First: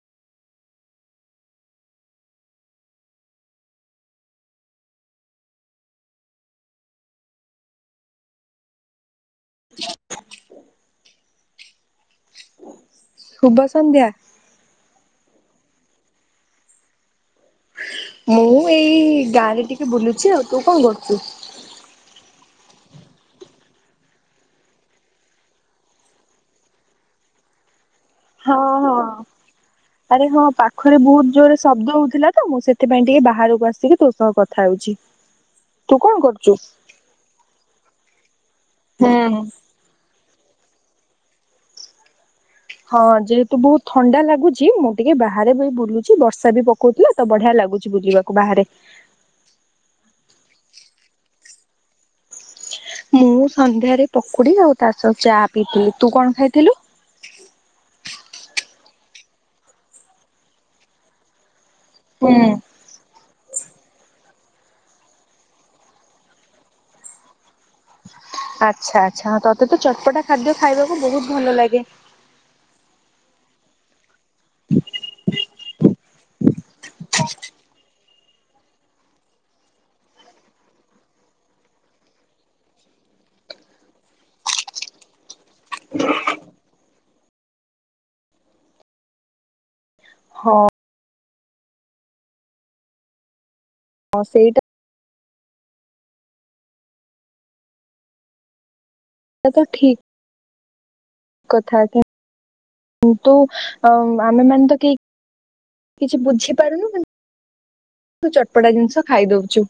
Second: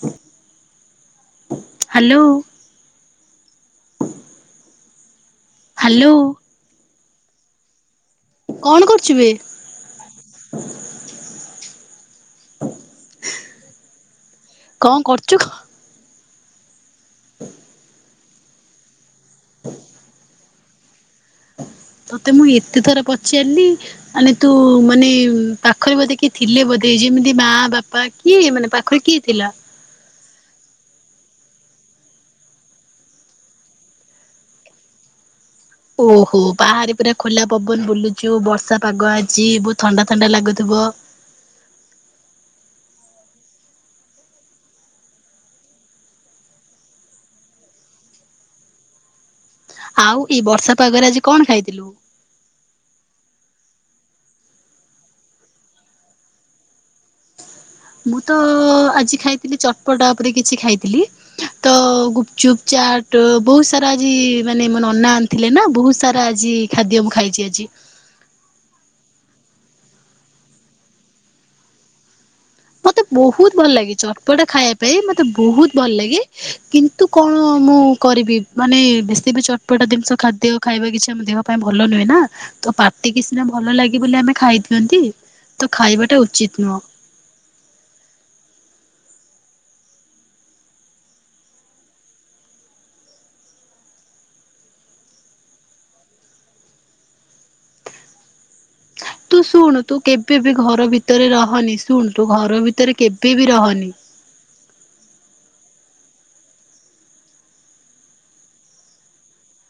ହ hello. Hello. କଣ କରୁଛିବେ? ଶୁଭ ସନ୍ଧ୍ୟା। ଚୁଖ। ହ। ମୁଁ ଏଇ ଗାଁରେ ଟିକେ ବୁଲୁଛି ଆଉ ତୁ କଣ କରୁଛୁ? [unintelligible] ତତେ ମୁଁ ଏତେ ଥର ପଚାରିଲି ମାନେ ତୁ ମାନେ ପାଖରେ ବୋଧେ କିଏ ଥିଲେ ବୋଧେ? ଯେମିତି ମା ବାପା କିଏ ହଁ ମାନେ ପାଖରେ ହଁ। କିଏ ଥିଲା? ଆରେ ହଁ ପାଖରେ ବହୁତ ଜୋରରେ ଶବ୍ଦ ହଉଥିଲା ତ ମୁଁ ସେଥିପାଇଁ ଟିକେ ବାହାରକୁ ଆସିକି ତୋ ସହ କଥା ହଉଛି। ଓହୋ ବାହାରେ ପୁରା ଖୋଲା ପବନ ବୁଲୁଚୁ ବର୍ଷା ପାଗ ହୁଁ। ଆଛି ବହୁତ ଥଣ୍ଡା ଥଣ୍ଡା ଲାଗୁଥିବ। ହଁ ଯେହେତୁ ବହୁତ ଥଣ୍ଡା ଲାଗୁଛି ମୁଁ ଟିକେ ବାହାରେ ବି ବୁଲୁଛି ବର୍ଷା ବି ପକଉଥିଲା ତ ବଢିଆ ଲାଗୁଛି। ବୁଲିବାକୁ ବାହାରେ ଆଉ ଏଇ ବର୍ଷା ପାଗରେ ଆଜି କଣ ଖାଇଥିଲୁ? ମୁଁ ସନ୍ଧ୍ୟାରେ ପକୁଡି ଆଉ ତାସ ଚା ପିଇଥିଲି ତୁ କଣ ଖାଇଥିଲୁ? ମୁଁ ତ ଆଜି ଖାଇଥିଲି ଚଟପଟା ଉପରେ କିଛି ଖାଇଥିଲି। ତ ହୁଁ। ଗୁପଚୁପ ଚାଟ। ବହୁତ ସାରା ଆଜି ମାନେ ମୋେ ନ ଅନା ଆଣିଥିଲେ ନା ବହୁତ ସାରା ଆଜି ଖାଦ୍ୟ ମୁଁ ଖାଇଛି ଆଜି ଆଚ୍ଛା ଆଚ୍ଛା ତତେ ତ ଚଟପଟା ଖାଦ୍ୟ ଖାଇବାକୁ ବହୁତ ଭଲ ଲାଗେ। ମତେ ବହୁତ ଭଲ ଲାଗେ ଚଟପଟା ଖାଇବା ପାଇଁ ମତେ ବହୁତ ଭଲ ଲାଗେ କିନ୍ତୁ କଣ ମୁଁ କରିବି ମାନେ ବେଶୀ ବି ଚଟପଟ ଜିନିଷ ଖାଦ୍ୟ ଖାଇ ଖାଇବା କିଛି ଆମ ଦେହ ପାଇଁ ଭଲ ନୁହେଁ ନା ତ ପାଟି କି ସିନା ଭଲ ଲାଗେ ବୋଲି ଆମେ ଖାଇ ଦିଅନ୍ତି। ତ ଖାଇବାଟା ଉଚିତ ନୁହ। ହଁ। ହଁ ସେଇଟା ତୁ ତ ଶୁଣୁ ତୁ ଠିକ କେବେ ବି ଘର ଭିତରେ ରହନି କଥା ଶୁଣୁ ତୁ ଘର ଭିତରେ କିନ୍ତୁ କେବେ ବି ରହନି। ଆମେ ମାନେ ତ କେହି ହ କିଛି ବୁଝିପାରୁନୁ ଚଟପଟା ଜିନିଷ ଖାଇ ଦଉଛୁ।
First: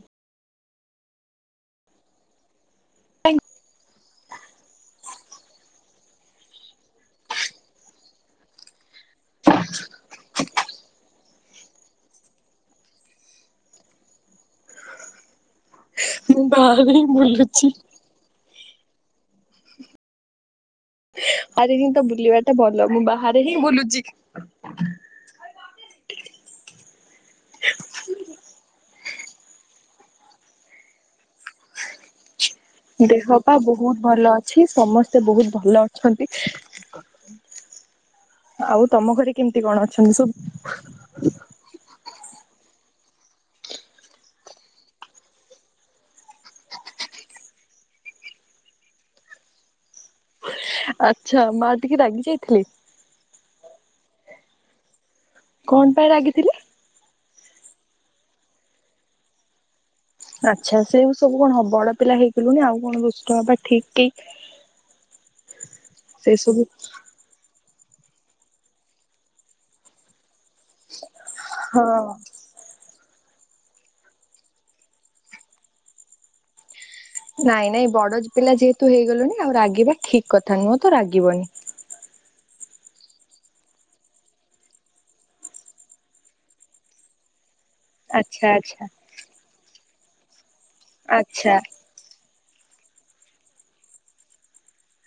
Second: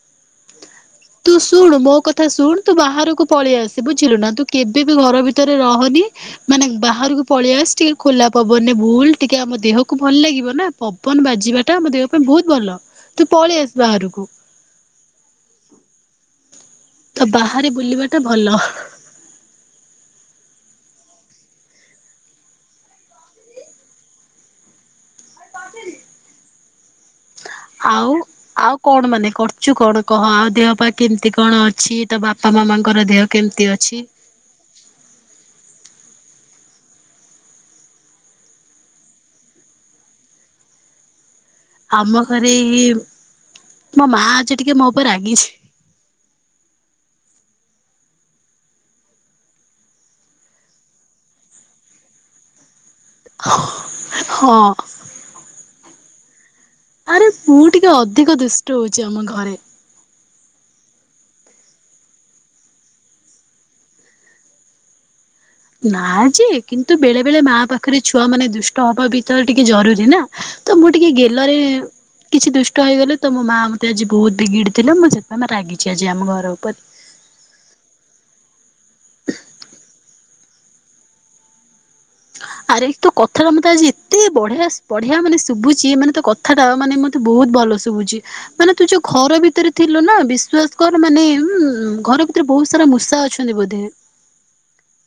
ତୁ ଶୁଣୁ ମୋ କଥା ଶୁଣୁ ତୁ ବାହାରକୁ ପଳେଇ ଆସ ବୁଝିଲୁ ନା ତୁ କେବେ ବି ଘର ଭରେ ରହନି ମାନେ ବାହାରକୁ ପଳେଇ ଆସ ଟିକେ ଖୋଲା ପବନି ଭୁଲ ଟିକେ ଆମ ଦେହକୁ ଭଲ ଲାଗିବ। ନା ପବନ ବାଜିବା ଟା ମୋ ଦେ ପାଇଁ ବହୁତ ଭଲ ତୁ ପଳେଇ ଆସ ବାକୁ। [unintelligible] ମୁଁ ବାହାରେ ହିଁ ତ ବୁଲୁଛି ବାହାରେ ବୁଲିବା ଟା ଭଲ। ଆରେ ହିଁ ତ ବୁଲିବାଟା ଭଲ ମୁଁ ବାହାରେ ହିଁ ବୁଲୁଛି। ଆଉ ଆଉ କଣ ମାନେ କରୁଛୁ କଣ କହ ଆଉ ଦେହ ପାା କେମତି? ଏତି କଣ ଅଛି ତ ବାପା ମାମାଙ୍କର ଦେହ ପା କେମିତି ବହୁତ ଅଛି? ଭଲ ଅଛି ସମସ୍ତେ ବହୁତ ଭଲ ଅଛନ୍ତି। ଆଉ ତମ ଘରେ କେମିତି କଣ ଅଛନ୍ତି ସବୁ? ଆମ ଘରେ ମୋ ମା ଅଛି ଟିକେ ମୋ ଉପରେ ରାଗିଛି। ହ ଆଛା ମା ଟିକେ ରାଗି ଯାଇଥିଲେ? ହଁ। କଣ ପାଇଁ ରାଗିଥିଲି? ଆରେ ମୁଁ ଟିକେ ଅଧିକ ଦୁଷ୍ଟ ହଉଛି ଆମ ଘରେ। ଆଚ୍ଛା ସେ ସବୁ କଣ ହ ବଡ ପିଲା ହେଇଗଲୁଣି ଆଉ କଣ ଦୁଷ୍ଟ ହବା ଠିକ କି। ନା ସେ ଯେ ସବୁ କିନ୍ତୁ ବେଳେ ବେଳେ ମା ପାଖରେ ଛୁଆ ମାନେ ଦୁଷ୍ଟ ହବା ବି ତ ଟିକେ ଜରୁରୀ ନା। ତ ମୁଁ ଟିକେ ଗେଲରେ ହଁ। କିଛି ଦୁଷ୍ଟ ହେଇଗଲେ ତ ମୋ ମା ମତେ ଆଜି ବହୁତ ବିଗିଡି ଥିଲେ ମୁଁ ସେଥିପାଇଁ ରାଗିଛି ଆଜି ଆମ ଘର ଉପରେ। ନାଇଁ ନାଇଁ ବଡ ପିଲା ଯେହେତୁ ହେଇଗଲୁଣିି ଆଉ ରାଗିବା ଠିକ କଥା ନ ମଁ ତ ରାଗିବନି। [inaudible] ଆରେ ତୋ କଥାଟା ମତେ ଆଜି ଏତେ ବଢିଆ ବଢିଆ ମାନେ ଶୁଭୁଛି ମାନେ ତୋ କଥାଟା ମାନେ ମତେ ବହୁତ ଭଲ ଶୁଭୁଚି ଆଚ୍ଛା ମାନେ ଆଚ୍ଛା ତୁ ଯୋଉ ଘର ଭିତରେ ଥିଲୁ ନା ବିଶ୍ୱାସ କର ମାନେ ଆଚ୍ଛା ଘର ରେ ବହୁତ ସାରା ମୂଷା ଅଛନ୍ତି ବୋଧେ।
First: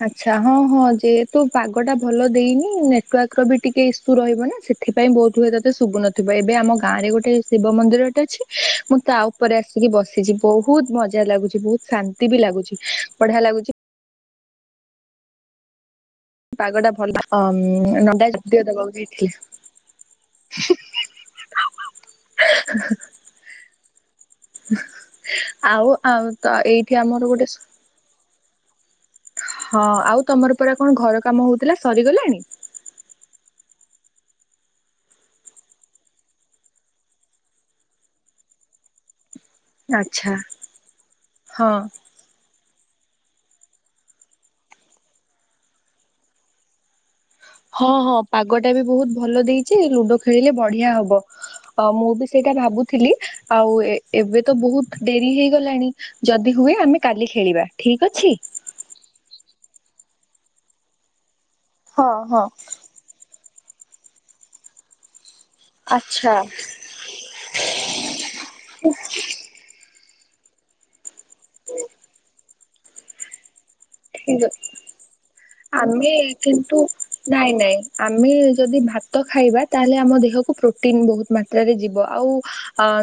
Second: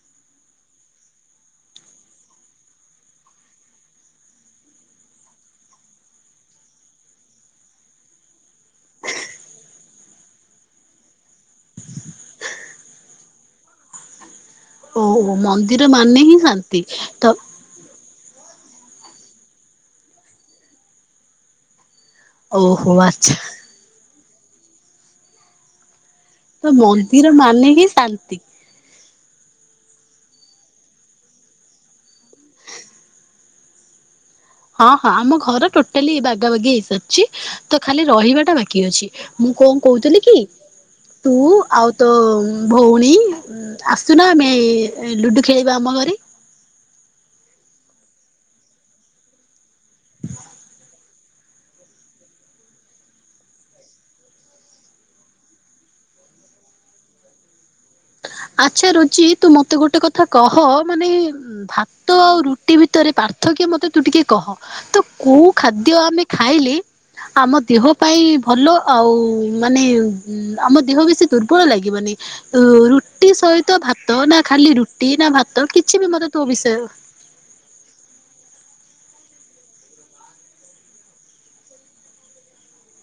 ଆଛା ହଁ ହଁ ଯେହେତୁ ପାଗ ଟା ଭଲ ଦେଇନି ନେଟୱାର୍କ ର ବି ଟିକେ ଇସୁ ରହିବ ନା ସେ ସେଥିପାଇଁ ବହୁତ ହୁଏ ତତେ ଶୁଭୁନଥିବ ଏବେ ଆମ ଗାଁରେ ଗୋଟେ ଶିବ ମନ୍ଦିରଟେ ଅଛି ମୁଁ ତା ଉପରେ ଆସି ଆସିକି ବସିଛି ବହୁତ ମଜା ଲାଗୁଛି ବହୁତ ଶାନ୍ତି ବି ଲାଗୁଛି ବଢିଆ ଲାଗୁଛି। [inaudible] ଓହ ମନ୍ଦିର ମ ପାଗ ଟା ଭଲ ନ ଦେ ଦେବାକୁ ଯାଇଥିଲି। ଓହୋ ଆଚ୍ଛା। ଆଉ ଆଉ ତ ଏଇଠି ମନ୍ଦିର ଆମର ଗୋଟେ ମାନେ ହିଁ ଶାନ୍ତି ହଁ ଆଉ ତମର ପରା କଣ ଘର କାମ ହଉଥିଲା ସରିଗଲାଣି। ହଁ ହଁ ଆମ ଘର ଟୋଟାଲି ବାଗା ବାଗି ହେଇସାରିଛି ତ ଖାଲି ରହିବାଟା ବାକି ଅଛି। ମୁଁ କଣ କହୁଥିଲି ଆଚ୍ଛା କି ତୁ ହଁ ଆଉ ତୋ ଭଉଣୀ ଆସୁନା ଆମେ ଲୁଡୁ ଖେଳିବା ଆମ ଘରେ। ହଁ ହଁ ପାଗଟା ବି ବହୁତ ଭଲ ଦେଇଛି ଲୁଡୋ ଖେଳିଲେ ବଢିଆ ହବ। ମୁଁ ବି ସେଇ ଭାବୁଥିଲି ଆଉ ଏବେ ତ ବହୁତ ଡେରି ହେଇଗଲାଣି ଯଦି ହୁଏ ଆମେ କାଲି ଖେ ଠିକ ଅଛି। ଆଚ୍ଛା ରୁଚି ତୁ ମତେ ଗୋଟେ କଥା କହ ମାନେ ଉ ହଁ ଭାତ ଆଉ ହଁ ରୁଟି ଭିତରେ ପାର୍ଥକ୍ୟ ମତେ ତୁ ଟିକେ କହ ତ କୋଉ ଖାଦ୍ୟ ଆମେ ଆଚ୍ଛା ଖାଇଲେ ଆମ ଦେହ ପାଇଁ ଭଲ ଆଉ ମାନେ ଉଁ ଆମ ଦେହ ବେଶୀ ଦୁର୍ବଳ ଲାଗିବନି ତ ରୁଟି ସହିତ ତ ଭାତ ନା ଠିକ ଖାଲି ରୁଟି ନା ଭାତ କିଛି ଆମେ ବି ମତେ ତୋ ବିଷୟ କିନ୍ତୁ ନାଇଁ ନାଇଁ ଆମେ ଯଦି ଭାତ ତ ଖାଇବା ତାହେଲେ ଆମ ଦେହକୁ ପ୍ରୋଟିନ ବହୁତ ମାତ୍ରାରେ ଯିବ ଆଉ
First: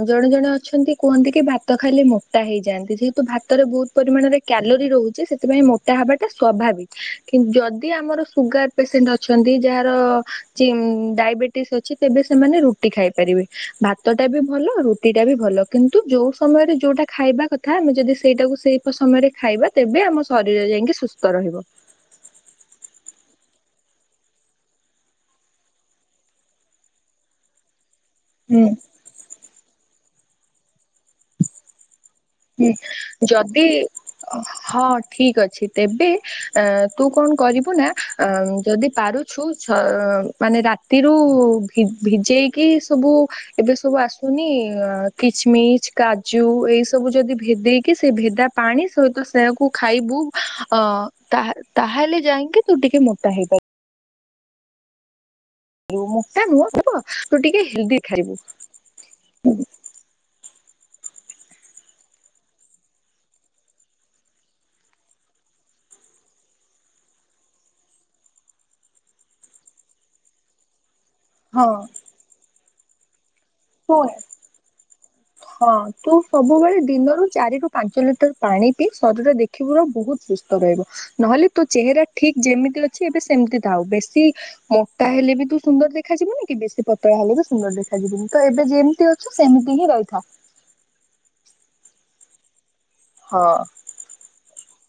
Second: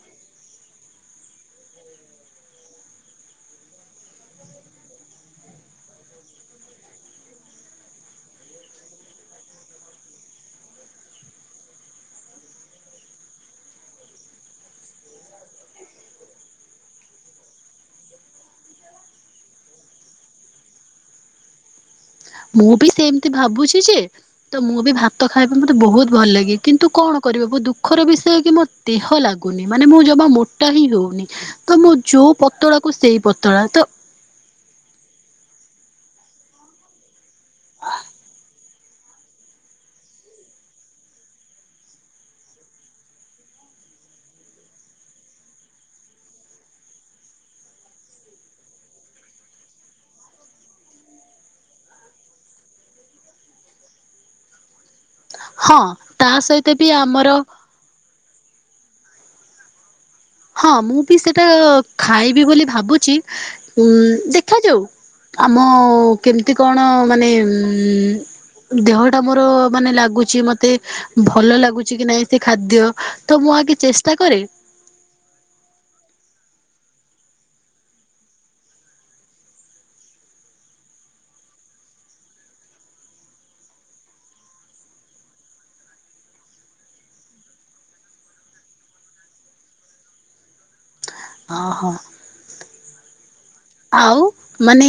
ଜଣେ ଜଣେ ଅଛନ୍ତି କୁହନ୍ତୀ କି ଭାତ ଖାଲି ମୋଟା ହେଇଯାନ୍ତି ଯେହେତୁ ଭାତରେ ବହୁତ ପରିମାଣରେ କ୍ୟାଲୋରି ରହୁଛି ସେଥିପାଇଁ ତାହା ହବାଟା ସ୍ୱାଭାବିକ କିନ୍ତୁ ଯଦି ଆମର ସୁଗାର ପେସେଣ୍ଟ ଅଛନ୍ତି ଯାହାର ଡାଇବେଟିସ୍ ଅଛି ତେବେ ସେମାନେ ରୁଟି ଖାଇପାରିବେ ଭାତ ଟା ବି ଭଲ ରୁଟି ଟା ବି ଭଲ କିନ୍ତୁ କିନ୍ତୁ ଯୋଉ ସମୟରେ ଯୋଉଟା ଖାଇବା କଥା ଆମେ ଯଦି ସେଇଟାକୁ ସେଇ ସମୟରେ ଖାଇବା ତେବେ ଆମ ଶରୀର ଯାଇକି ସୁସ୍ଥ ରହିବ। ମୁଁ ବି ସେମିତି ଭାବୁଛି ଯେ ତ ମୁଁ ବି ଭାତ ଖାଇବା ମତେ ବହୁତ ଭଲ ଲାଗେ କିନ୍ତୁ କଣ କ ଦୁଃଖର ବିଷୟ କି ହୁଁ। ମୋ ଦେହ ଲାଗୁନି ମାନେ ମୁଁ ଜମା ମୋଟା ହିଁ ହଉନି ତ ମୁଁ ଯୋଉ ହୁଁ ପତଳାକୁ ସେଇ ପତଳା ଯଦି ତ ହଁ ଠିକ ଅଛି। ତେବେ ଅ ତୁ କଣ କରିବୁ ନା ଯଦି ପାରୁଛୁ ମାନେ ରାତିରୁ ଭିଜେଇକି ସବୁ ଏବେ ସବୁ ଆସୁନି କିଚମି କାଜୁ ଏଇ ସବୁ ଯଦି ଭେଦେଇକି ସେ ଭେଦା ପାଣି ସହିତ ସେକୁ ଖାଇବୁ ଅ ତା ତାହେଲେ ଯାଇକି ତୁ ଟିକେ ମୋଟା ହେଇପାରିବୁ। ହଁ ମୋ ତା ମୋଟା ସହିତ ନୁହଁ ବି ମୁହଁ ଆମର ତୁ ଟିକେ ହେଲ୍ଦି ଖାଇବୁ? ହଁ ମୁଁ ବି ସେଟା ଖାଇବି ବୋଲି ଭାବୁଛି ଉ ଦେଖାଯାଉ। ଆମ କେମିତି କଣ ମାନେ ଉ ଦେହ ଟା ମୋର ମାନେ ଲାଗୁଛି ମତେ ଭଲ ହଁ ଲାଗୁଛି କି ନାଇଁ ସେ ଖାଦ୍ୟ। ତ ମୁଁ ଆଗେ ଶୁଣ ଚେଷ୍ଟା କରେ। ହଁ ତୁ ସବୁବେଳେ ଦିନରୁ ଚାରି ରୁ ପାଞ୍ଚ ଲିଟର ପାଣି ପିଇ ଶରୀର ଦେଖିବୁୁର ବହୁତ ସୁସ୍ଥ ରହିବ ନହେଲେ ତୋ ଚେହେରା ଠିକ ଯେମିତି ଅଛି ଏବେ ସେମିତି ଥାଉ ବେଶୀ ମୋଟା ହେ ହେଲେ ବି ତୁ ସୁନ୍ଦର ଦେଖାଯିବୁନି କି ବେଶୀ ପତଳା ହେଲେ ବି ସୁନ୍ଦର ଦେଖା ଯିବନି ତ ଏବେ ଯେମିତି ଅଛୁ ସେମିତି ହିଁ ରହି ଥା। ଓ ହୋ। ହଁ। ଆଉ ମାନେ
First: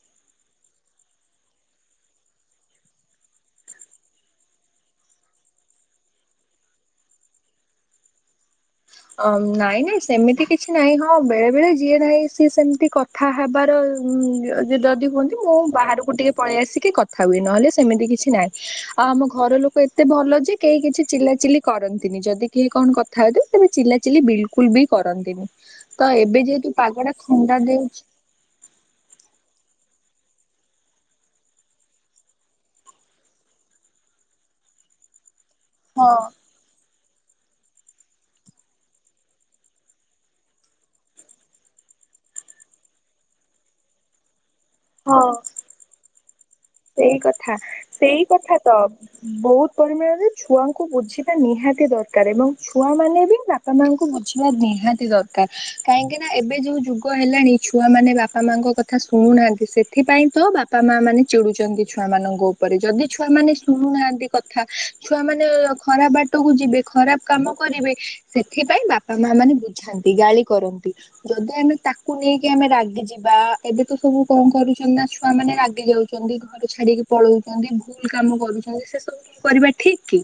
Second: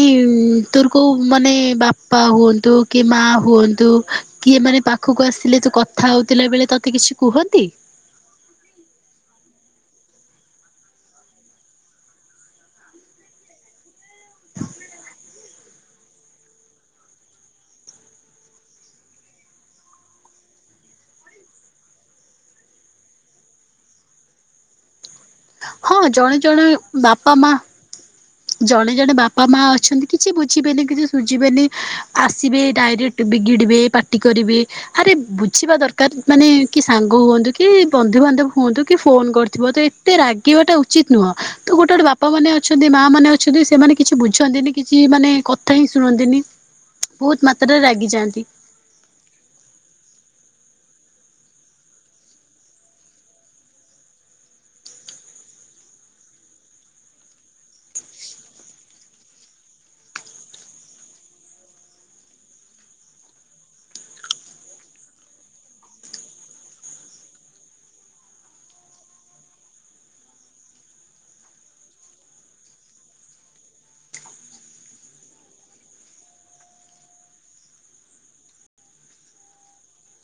ତୋର କୋଉଁ ମାନେ ବାପା ହୁଅନ୍ତୁ କି ମା ହୁଅନ୍ତୁ ତୁ କିଏ ମାନେ ପାଖକୁ ଆସିଲେ ତୁ କଥା ହଉଥିଲା ବେଳେ ତତେ କିଛି କୁହନ୍ତି? ଅ ନାଇଁ ନାଇଁ ସେମିତି କିଛି ନାହିଁ ହଁ ବେଳେ ବେଳେ ଯିଏ ନାହିଁ ସିଏ ସେମିତି କଥା ହେବାର ହୁଁ ଯ ଯଦି ହୁଅନ୍ତି ମୁଁ ବାହାରକୁ ଟିକେ ପଳେଇ ଆସିକି କଥା ହୁଏ ନହେଲେ ସେମିତି କିଛି ନାହିଁ ଆଉ ଆମ ଘର ଲୋକ ଏତେ ଭଲ ଯେ କେହି କିଛି ଚିଲା ଚିଲି କରନ୍ତିନି ଯଦି କେହି କଣ କଥା ହୁଏ ତେବେ ଚିଲା ଚିଲି ବିଲକୁଲ ବି କରନ୍ତିନି। ହଁ ତ ଜଣେ ଏବେ ଜଣେ ଯେହେତୁ ପାଗ ଟା ବାପା ମା ଥଣ୍ଡା ଦେଉଛି ଜଣେ ଜଣେ ବାପା ମା ଅଛନ୍ତି କିଛି ବୁଝିବେନି କିଛି ସୁୁଝିବେନି ଆସିବେ ଡାଇରେକ୍ଟ ବିଗିଡିବେ ପାଟି କରିବେ ଆରେ ବୁଝିବା ଦରକାର ହଁ ମାନେ କି ସାଙ୍ଗ ହୁଅନ୍ତୁ କି ବନ୍ଧୁବାନ୍ଧବ ହୁଅନ୍ତୁ କି ଫୋନ କରିଥିବ ତ ଏତେ ରାଗିବାଟା ଉଚିତ ନୁହଁ ତ ଗୋଟେ ଗୋଟ ଗୋଟେ ବାପା ମାନେ ଅଛନ୍ତି ମା ମାନେ ଅଛନ୍ତି ସେମାନେ କିଛି ବୁଝନ୍ତିନି କିଛି ହଁ। ମାନେ କଥା ହିଁ ଶୁଣନ୍ତିନି। ସେଇ ବହୁତ କଥା ମାତ୍ରାରେ ସେଇ ରାଗିଯାଆନ୍ତି। କଥା ତ ବହୁତ ପରିମାଣରେ ଛୁଆଙ୍କୁ କୁ ବୁଝିବା ନିହାତି ଦରକାର ଏବଂ ଛୁଆ ମାନେ ବି ବାପା ମାଙ୍କୁ ବୁଝିବା ନିହାତି ଦରକାର। କାହିଁକି ନା ଏବେ ଯୋଉ ଯୁଗ ହେଲାଣି ଛୁଆ ମାନେ ବାପା ମାଙ୍କ କଥା ଶୁନାହାନ୍ତି ସେଥିପାଇଁ ତ ବାପା ଆ ମାନେ ଚିଡୁଛନ୍ତି ଛୁଆ ମାନଙ୍କ ଉପରେ ଯଦି ଛୁଆ ମାନେ ଶୁଣୁନାହାନ୍ତି କଥା ଛୁଆ ମାନେ ଖରାପ ବା ଟକୁ ଯିବେ ଖରାପ କାମ କରିବେ ସେଥିପାଇଁ ବାପା ମା ମାନେ ବୁଝାନ୍ତି ଗାଳି କରନ୍ତି। ଯଦି ଆମେ ତାକୁ ନେଇକି ଆମେ ରାଗି ଯିବା ଏବେ ତ ସବୁ କଣ କରୁଛନ୍ତି ନା ଛୁଆ ମାନେ ରାଗି ଯାଉଛନ୍ତି। ଘର ଛାଡିକି ପଳଉଛନ୍ତି ଭୁଲ କାମ କରୁଛନ୍ତି ସେ ସବୁ କରିବା ଠିକ କି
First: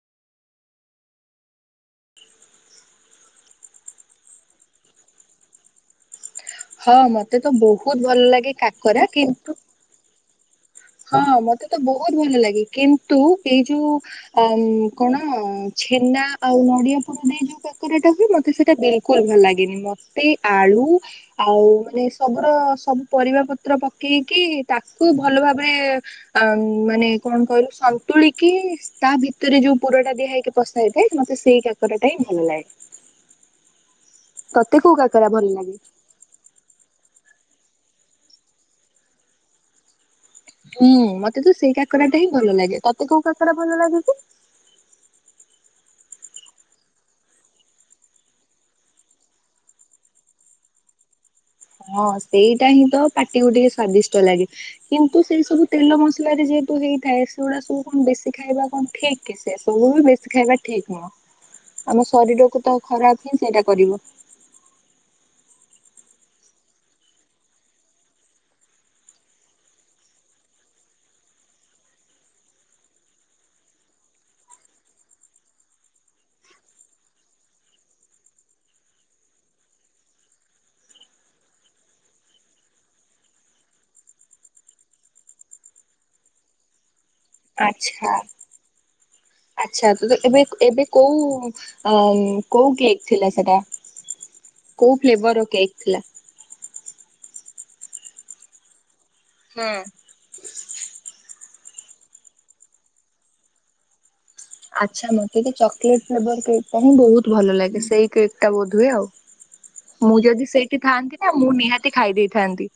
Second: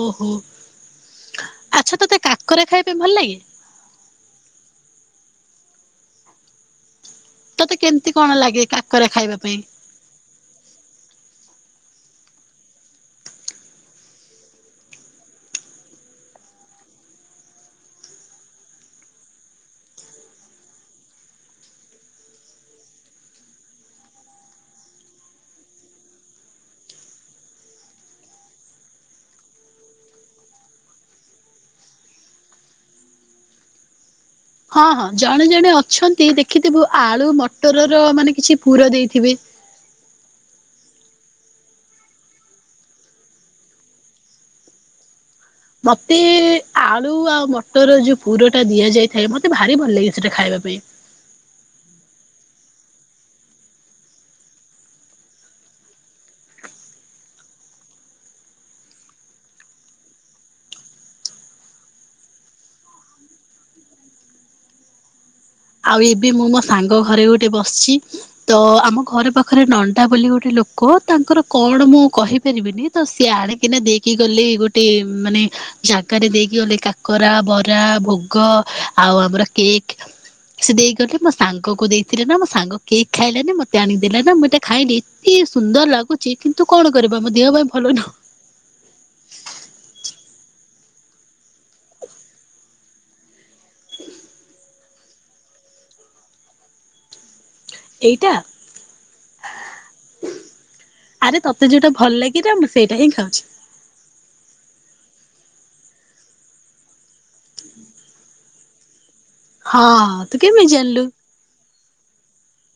ଓହୋ ଆଚ୍ଛା ତୋତେ କାକରା ଖାଇବା ପାଇଁ ଭଲ ଲାଗେ? ହଁ ମତେ ତ ତୋତେ ବହୁତ କେମିତି ଭଲ କଣ ଲାଗେ କାକରା ଖାଇବା କିନ୍ତୁ ପାଇଁ? ହଁ ମତେ ତ ବହୁତ ଭଲ ଲାଗେ କିନ୍ତୁ ଏଇ ଯୋଉ ଅ କଣ ଛେନା ଆଉ ନଡ଼ିଆ ପୋଡ଼ ଦେଇ ଯେଉ କାକରାଟା ହୁଏ ମତେ ସେଇଟା ବିଲକୁଲ ଭଲ ଲାଗେନି ମୋତେ ଆଳୁ ଆଉ ମାନେ ସବ ସବୁ ପରିବା ପତ୍ର ପକେଇକି ତାକୁ ଭଲ ଭ ମାନେ କଣ କହିଲୁ ସନ୍ତୁଳିକି କି ତା ଭିତରେ ଯୋଉ ପୁରଟା ଦିଆ ହେଇକ ପସାଇଥାଏ ମତେ ସେଇ କାକରଟା ହିଁ ଭଲ ଲାଗେ। ହୁଁ ତତେ ହଁ କୋଉ ହଁ କାକରା ଜଣେ ଭଲ ଜଣେ ଲାଗେ? ଅଛନ୍ତି ଦେଖିଥିବୁ ଆଳୁ ମଟର ମାନେ କିଛି ପୁର ଦେଇଥିବେ। ହୁଁ ମତେ ତ ସେଇ କାକରାଟା ହିଁ ଭଲ ଲାଗେ ତତେ କୋଉ କାକରା ଭଲ ଲାଗେ କି? ମତେ ହଁ ସେଇଟା ହିଁ ତ ପାଟିକୁ ଟିକେ ସ୍ଵାଦିଷ୍ଟ ଲାଗେ କିନ୍ତୁ ସେଇ ସବୁ ତେଲ ମସଲା ଯେହେତୁ ହେଇ ଥାଏ ସେଗୁଡା ସବୁ କଣ ବେଶୀ ଖାଇବା କଣ ଠିକ କି ସେ ସବୁ ବି ବେଶୀ ଖାଇବା ଠିକ୍ ନୁହଁ। ଆମ ଶରୀରକୁ ତ ଖରାପ ହିଁ ସେଇଟା କରିବ। ଆଉ ଏବେ ମୁଁ ମୋ ସାଙ୍ଗ ଘରେ ଗୋଟେ ବସିଛି ତ ଆମ ଘରେ ପାଖରେ ନଣ୍ଡା ବୋଲି ଗୋଟେ ଲ ଲୋକ ତାଙ୍କର କଣ ମୁଁ କହିପାରିବିନି ତ ସିଏ ଆଣିକିନା ଦେଇକି ଗଲେ ଗୋଟେ ମାନେ ଜାଗାରେ ଦେଇକି ଗଲେ କାକରା ବରା ଭୋଗ ଆଉ ଆମର କେକ୍ ସେ ଦେଇଗଲେ ମୋ ସାଙ୍ଗକୁ ଦେଇଥିଲେ ସେ ଦେଇକି ଗଲେ ନା ମୋ ସାଙ୍ଗ କେକ୍ ଖାଇଲାନି ମତେ ଆଣିଦେଲା ନା ମୁଁ ଏଇଟା ଖାଇଲିି ଏତେ ସୁନ୍ଦର ଲାଗୁଛି କିନ୍ତୁ କଣ କରିବା ମୋ ଦେହ ପାଇଁ ଭଲ ନୁହଁ ଆଛା ଆଛା ତ ଏବେ ଏବେ କୋଉଁ କୋଉଁ କେକ୍ ଥିଲା ସେଟା। [inaudible] କୋଉଁ ଫ୍ଲେଭର କେକ୍ ଥିଲା। ଏଇଟା ହଁ। ଆରେ ତତେ ଯୋଉଁଟା ଭଲ ଲାଗିଲ ମୁଁ ସେଇଟା ହିଁ ଖାଉଛି। ଆଚ୍ଛା ମତେ ତ ଚକୋଲେଟ ଫ୍ରେବର କେକ୍ ଟା ହିଁ ବହୁତ ଭଲ ଲାଗେ ସେଇ କେକ୍ ଟା ବୋଧଏ ଆଉ। ହଁ ମୁଁ ତୁ ଯଦି କେମିତି ସେଇଠି ଜାଣିଲୁ ଥାଆନ୍ତି, ନା ମୁଁ ନିହାତି ଖାଇ ଦେଇଥାନ୍ତି।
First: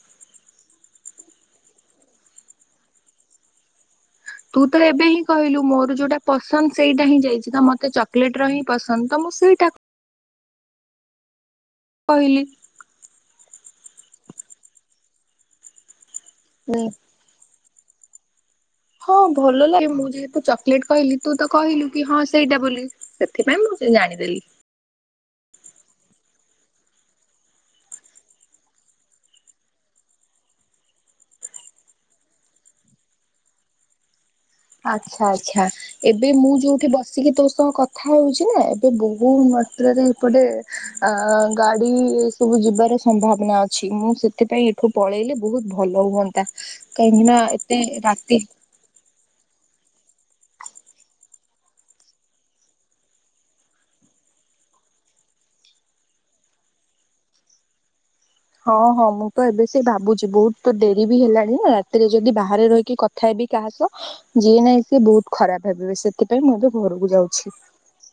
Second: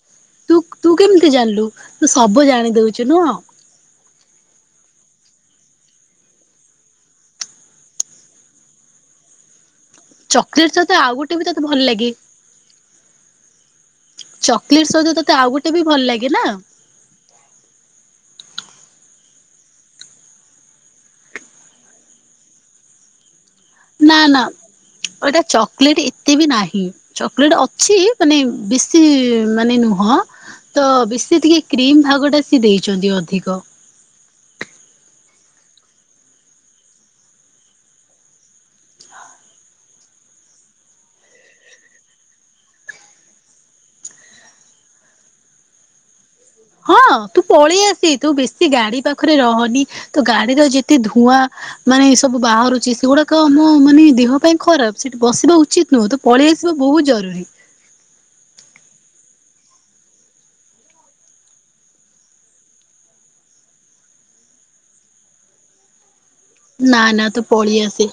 ତୁ ତୁ କେମିତି ଜାଣିଲୁ? ତୁ ସବୁ ଜାଣି ଦଉଛୁ ନୁହଁ। ତୁ ତ ଏବେ ହିଁ କହିଲୁ ମୋର ଯୋଉଁଟା ପସନ୍ଦ ସେଇଟା ହିଁ ଯାଇଛି। ତ ମତେ ଚକୋଲେଟ ର ହିଁ ପସନ୍ଦ ତ। ଅସୁବି ଚକଲେଟ ସହିତ ଆଉ ଗୋଟେ ବି ତତେ ଭଲ ଲାଗେ। କହିଲି। ଚକୋଲେଟ ସହିତ ତୋତେ ଆଉ ଗୋଟେ ବି ଭଲ ଲାଗେ ନା। ହଁ ଭଲ ଲାଗେ, ମୁଁ ଯେହେତୁ ଚକୋଲେଟ କହିଲି ତୁ ତ କହିଲୁ କି ହଁ ସେଇଟା ବୋଲି। ସେ ପାଇଁ ମୁଁ ଜାଣି ନା ଦେଲି। ନା ଏଇଟା ଚକୋଲେଟ ଏତେ ବି ନାହିଁ ଚକୋଲେଟ ଅଛି ମାନେ ବେଶୀ ମାନେ ନୁହଁ। ହଁ ତ ବେଶୀ ଟିକେ କ୍ରିମ ଭାଗ ଟା ସି ଦେଇଛନ୍ତି ଅଧିକ। ଆଚ୍ଛା ଆଚ୍ଛା ଏବେ ମୁଁ ଯୋଉଁଠି ବସିକି ତୋ ସହ କଥା ହଉଛି ନା ଏବେ ବହୁତ ମାତ୍ରାରେ ଏପଟେ ଗାଡି ସବୁ ଯିବାର ସମ୍ଭାବନା ଅଛି। ମୁଁ ସେଥିପାଇ ଏଠୁ ପଳେଇଲେ ବହୁତ ଭଲ ହୁଅନ୍ତା। ହଁ କାହିଁକି ନା ତୁ ଏତେ ପଳେଇ ଆସ ତୁ ରାତି ବେଶୀ ଗାଡି ପାଖରେ ରହନି। ତ ଗାଡିର ଯେତେ ଧୂଆଁ ମାନେ ଏ ସବୁ ବାହାରୁଛି ସେଗୁଡାକ ଆମ ମାନେ ଦେହ ପାଇଁ ଖରାପ। ସେଠି ବସିବା ଉଚିତ ନୁହଁ ତ ପଳେଇ ଆସିବା ବହୁତ ଜରୁରୀ। ହଁ ହଁ, ମୁଁ ତ ଏବେ ସେ ଭାବୁଛି ବହୁତ ତ ଡରି ବି ହେଲାଣି ନା ରାତିରେ ଯଦି ବାହାରେ ରହିକି କଥା ହେ ବି କାହା ସହ ଯିଏ ନାଇଁ ସିଏ ବହୁତ ଖରାପ ଭାବିବେ ସେ ଥିପାଇଁ ମୁଁ ଏବେ ନା ଘରକୁ ନା ତୁ ଯାଉଛି। ପଳେଇ ଆସେ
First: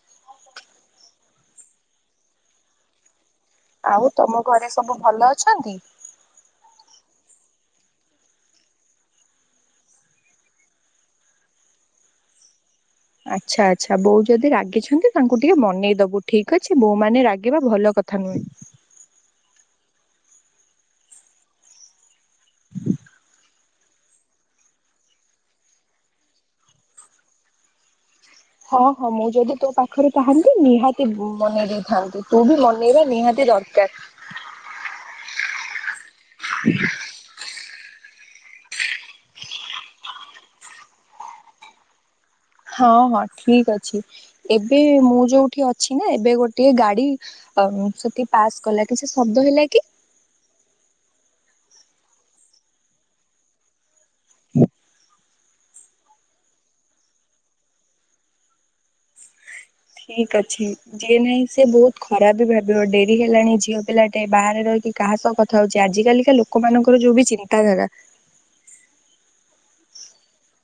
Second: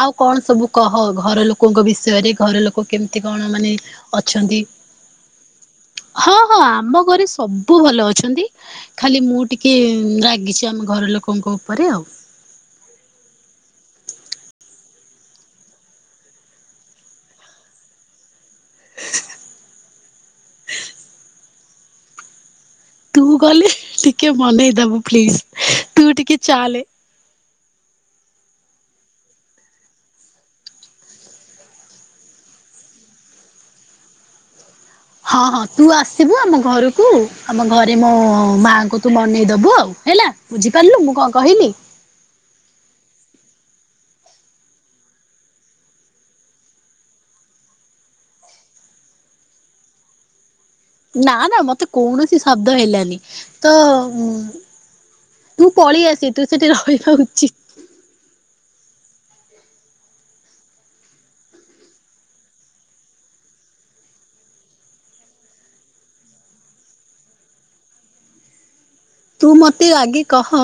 ଆଉ କଣ ସବୁ କହ ଘର ଲୋକଙ୍କ ବିଷୟରେ ଘର ଲୋକ କେମତି? କେମିତି କଣ ମାନେ ଆଉ ତମ ଅଛନ୍ତି? ଘରେ ସବୁ ଭଲ ଅଛନ୍ତି? ହଁ ହଁ ଆମ ଘରେ ସବୁ ଭଲ ଅଛନ୍ତି। ଖାଲି ମୁଁ ଟିକେ ରାଗିଛି ଆମ ଘର ଲୋକଙ୍କ ଉପରେ ଆଉ। [inaudible] ଆଚ୍ଛା ଆଛା ବୋଉ ଯଦି ରାଗିଛନ୍ତି ତାଙ୍କୁ ଟିକେ ମନେଇ ଦବୁ ଠିକ ଅଛି। ବୋଉ ମାନେ ରାଗିବା ଭଲ କଥା କଥା ନୁହଁ। [unintelligible] ତୁ ଗଲେ ଟିକେ ମନେଇଦବୁ ପ୍ଲିଜ ତୁ ଟିକେ ଚାଲେ। ହଁ ହଁ, ମୁଁ ଯଦି ତୋ ପାଖରେ ଥାନ୍ତି ନିହାତି ମନେଇ ଦେଇଥାନ୍ତି। ତୁ ବି ମନେଇବା ନିହାତି ଦରକାର। ହଁ ହଁ ତୁ ଆସିବୁ ଆମ ଘରକୁ ଆମ ଘରେ ମୋ ମାଙ୍କୁ ତୁ ମନେଇଦବୁ, ଆଉ ହେଲା ବୁଝିପାରିଲୁ ମୁଁ କଣ କହିଲି? ହଁ ହଁ ଠିକ ଅଛି ଏବେ ମୁଁ ଯୋଉଁଠି ଅଛି ନା ଏବେ ଗୋଟଏ ଗାଡି ସେଠି ପାସ୍ କଲା କିଛି ଶବ୍ଦ ହେଲା କି? [inaudible] ନା ନା ମତେ କୌଣସି ଶବ୍ଦ ହେଲାନି ତ ଉଁ। ମୁଁ ପଳେଇ ଆସି ତୁ ସେଠି ରହିବା ଉଚିତ। ଠିକ ଅଛି। ଯିଏ ନାହିଁ ସିଏ ବହୁତ ଖରାପ ବି ଭାବିବ ଡେରି ହେଲାଣି ଝିଅ ପିଲା ଟେ ବାହାରେ ରହି କାହା ସହ କଥା ହୋଉଚି ଆଜି କାିକା ଲୋକମାନାନଙ୍କର ଯୋଉ ବି ଚିନ୍ତାଧାରା। ତୁ ମତେ ଆଗେ କହ?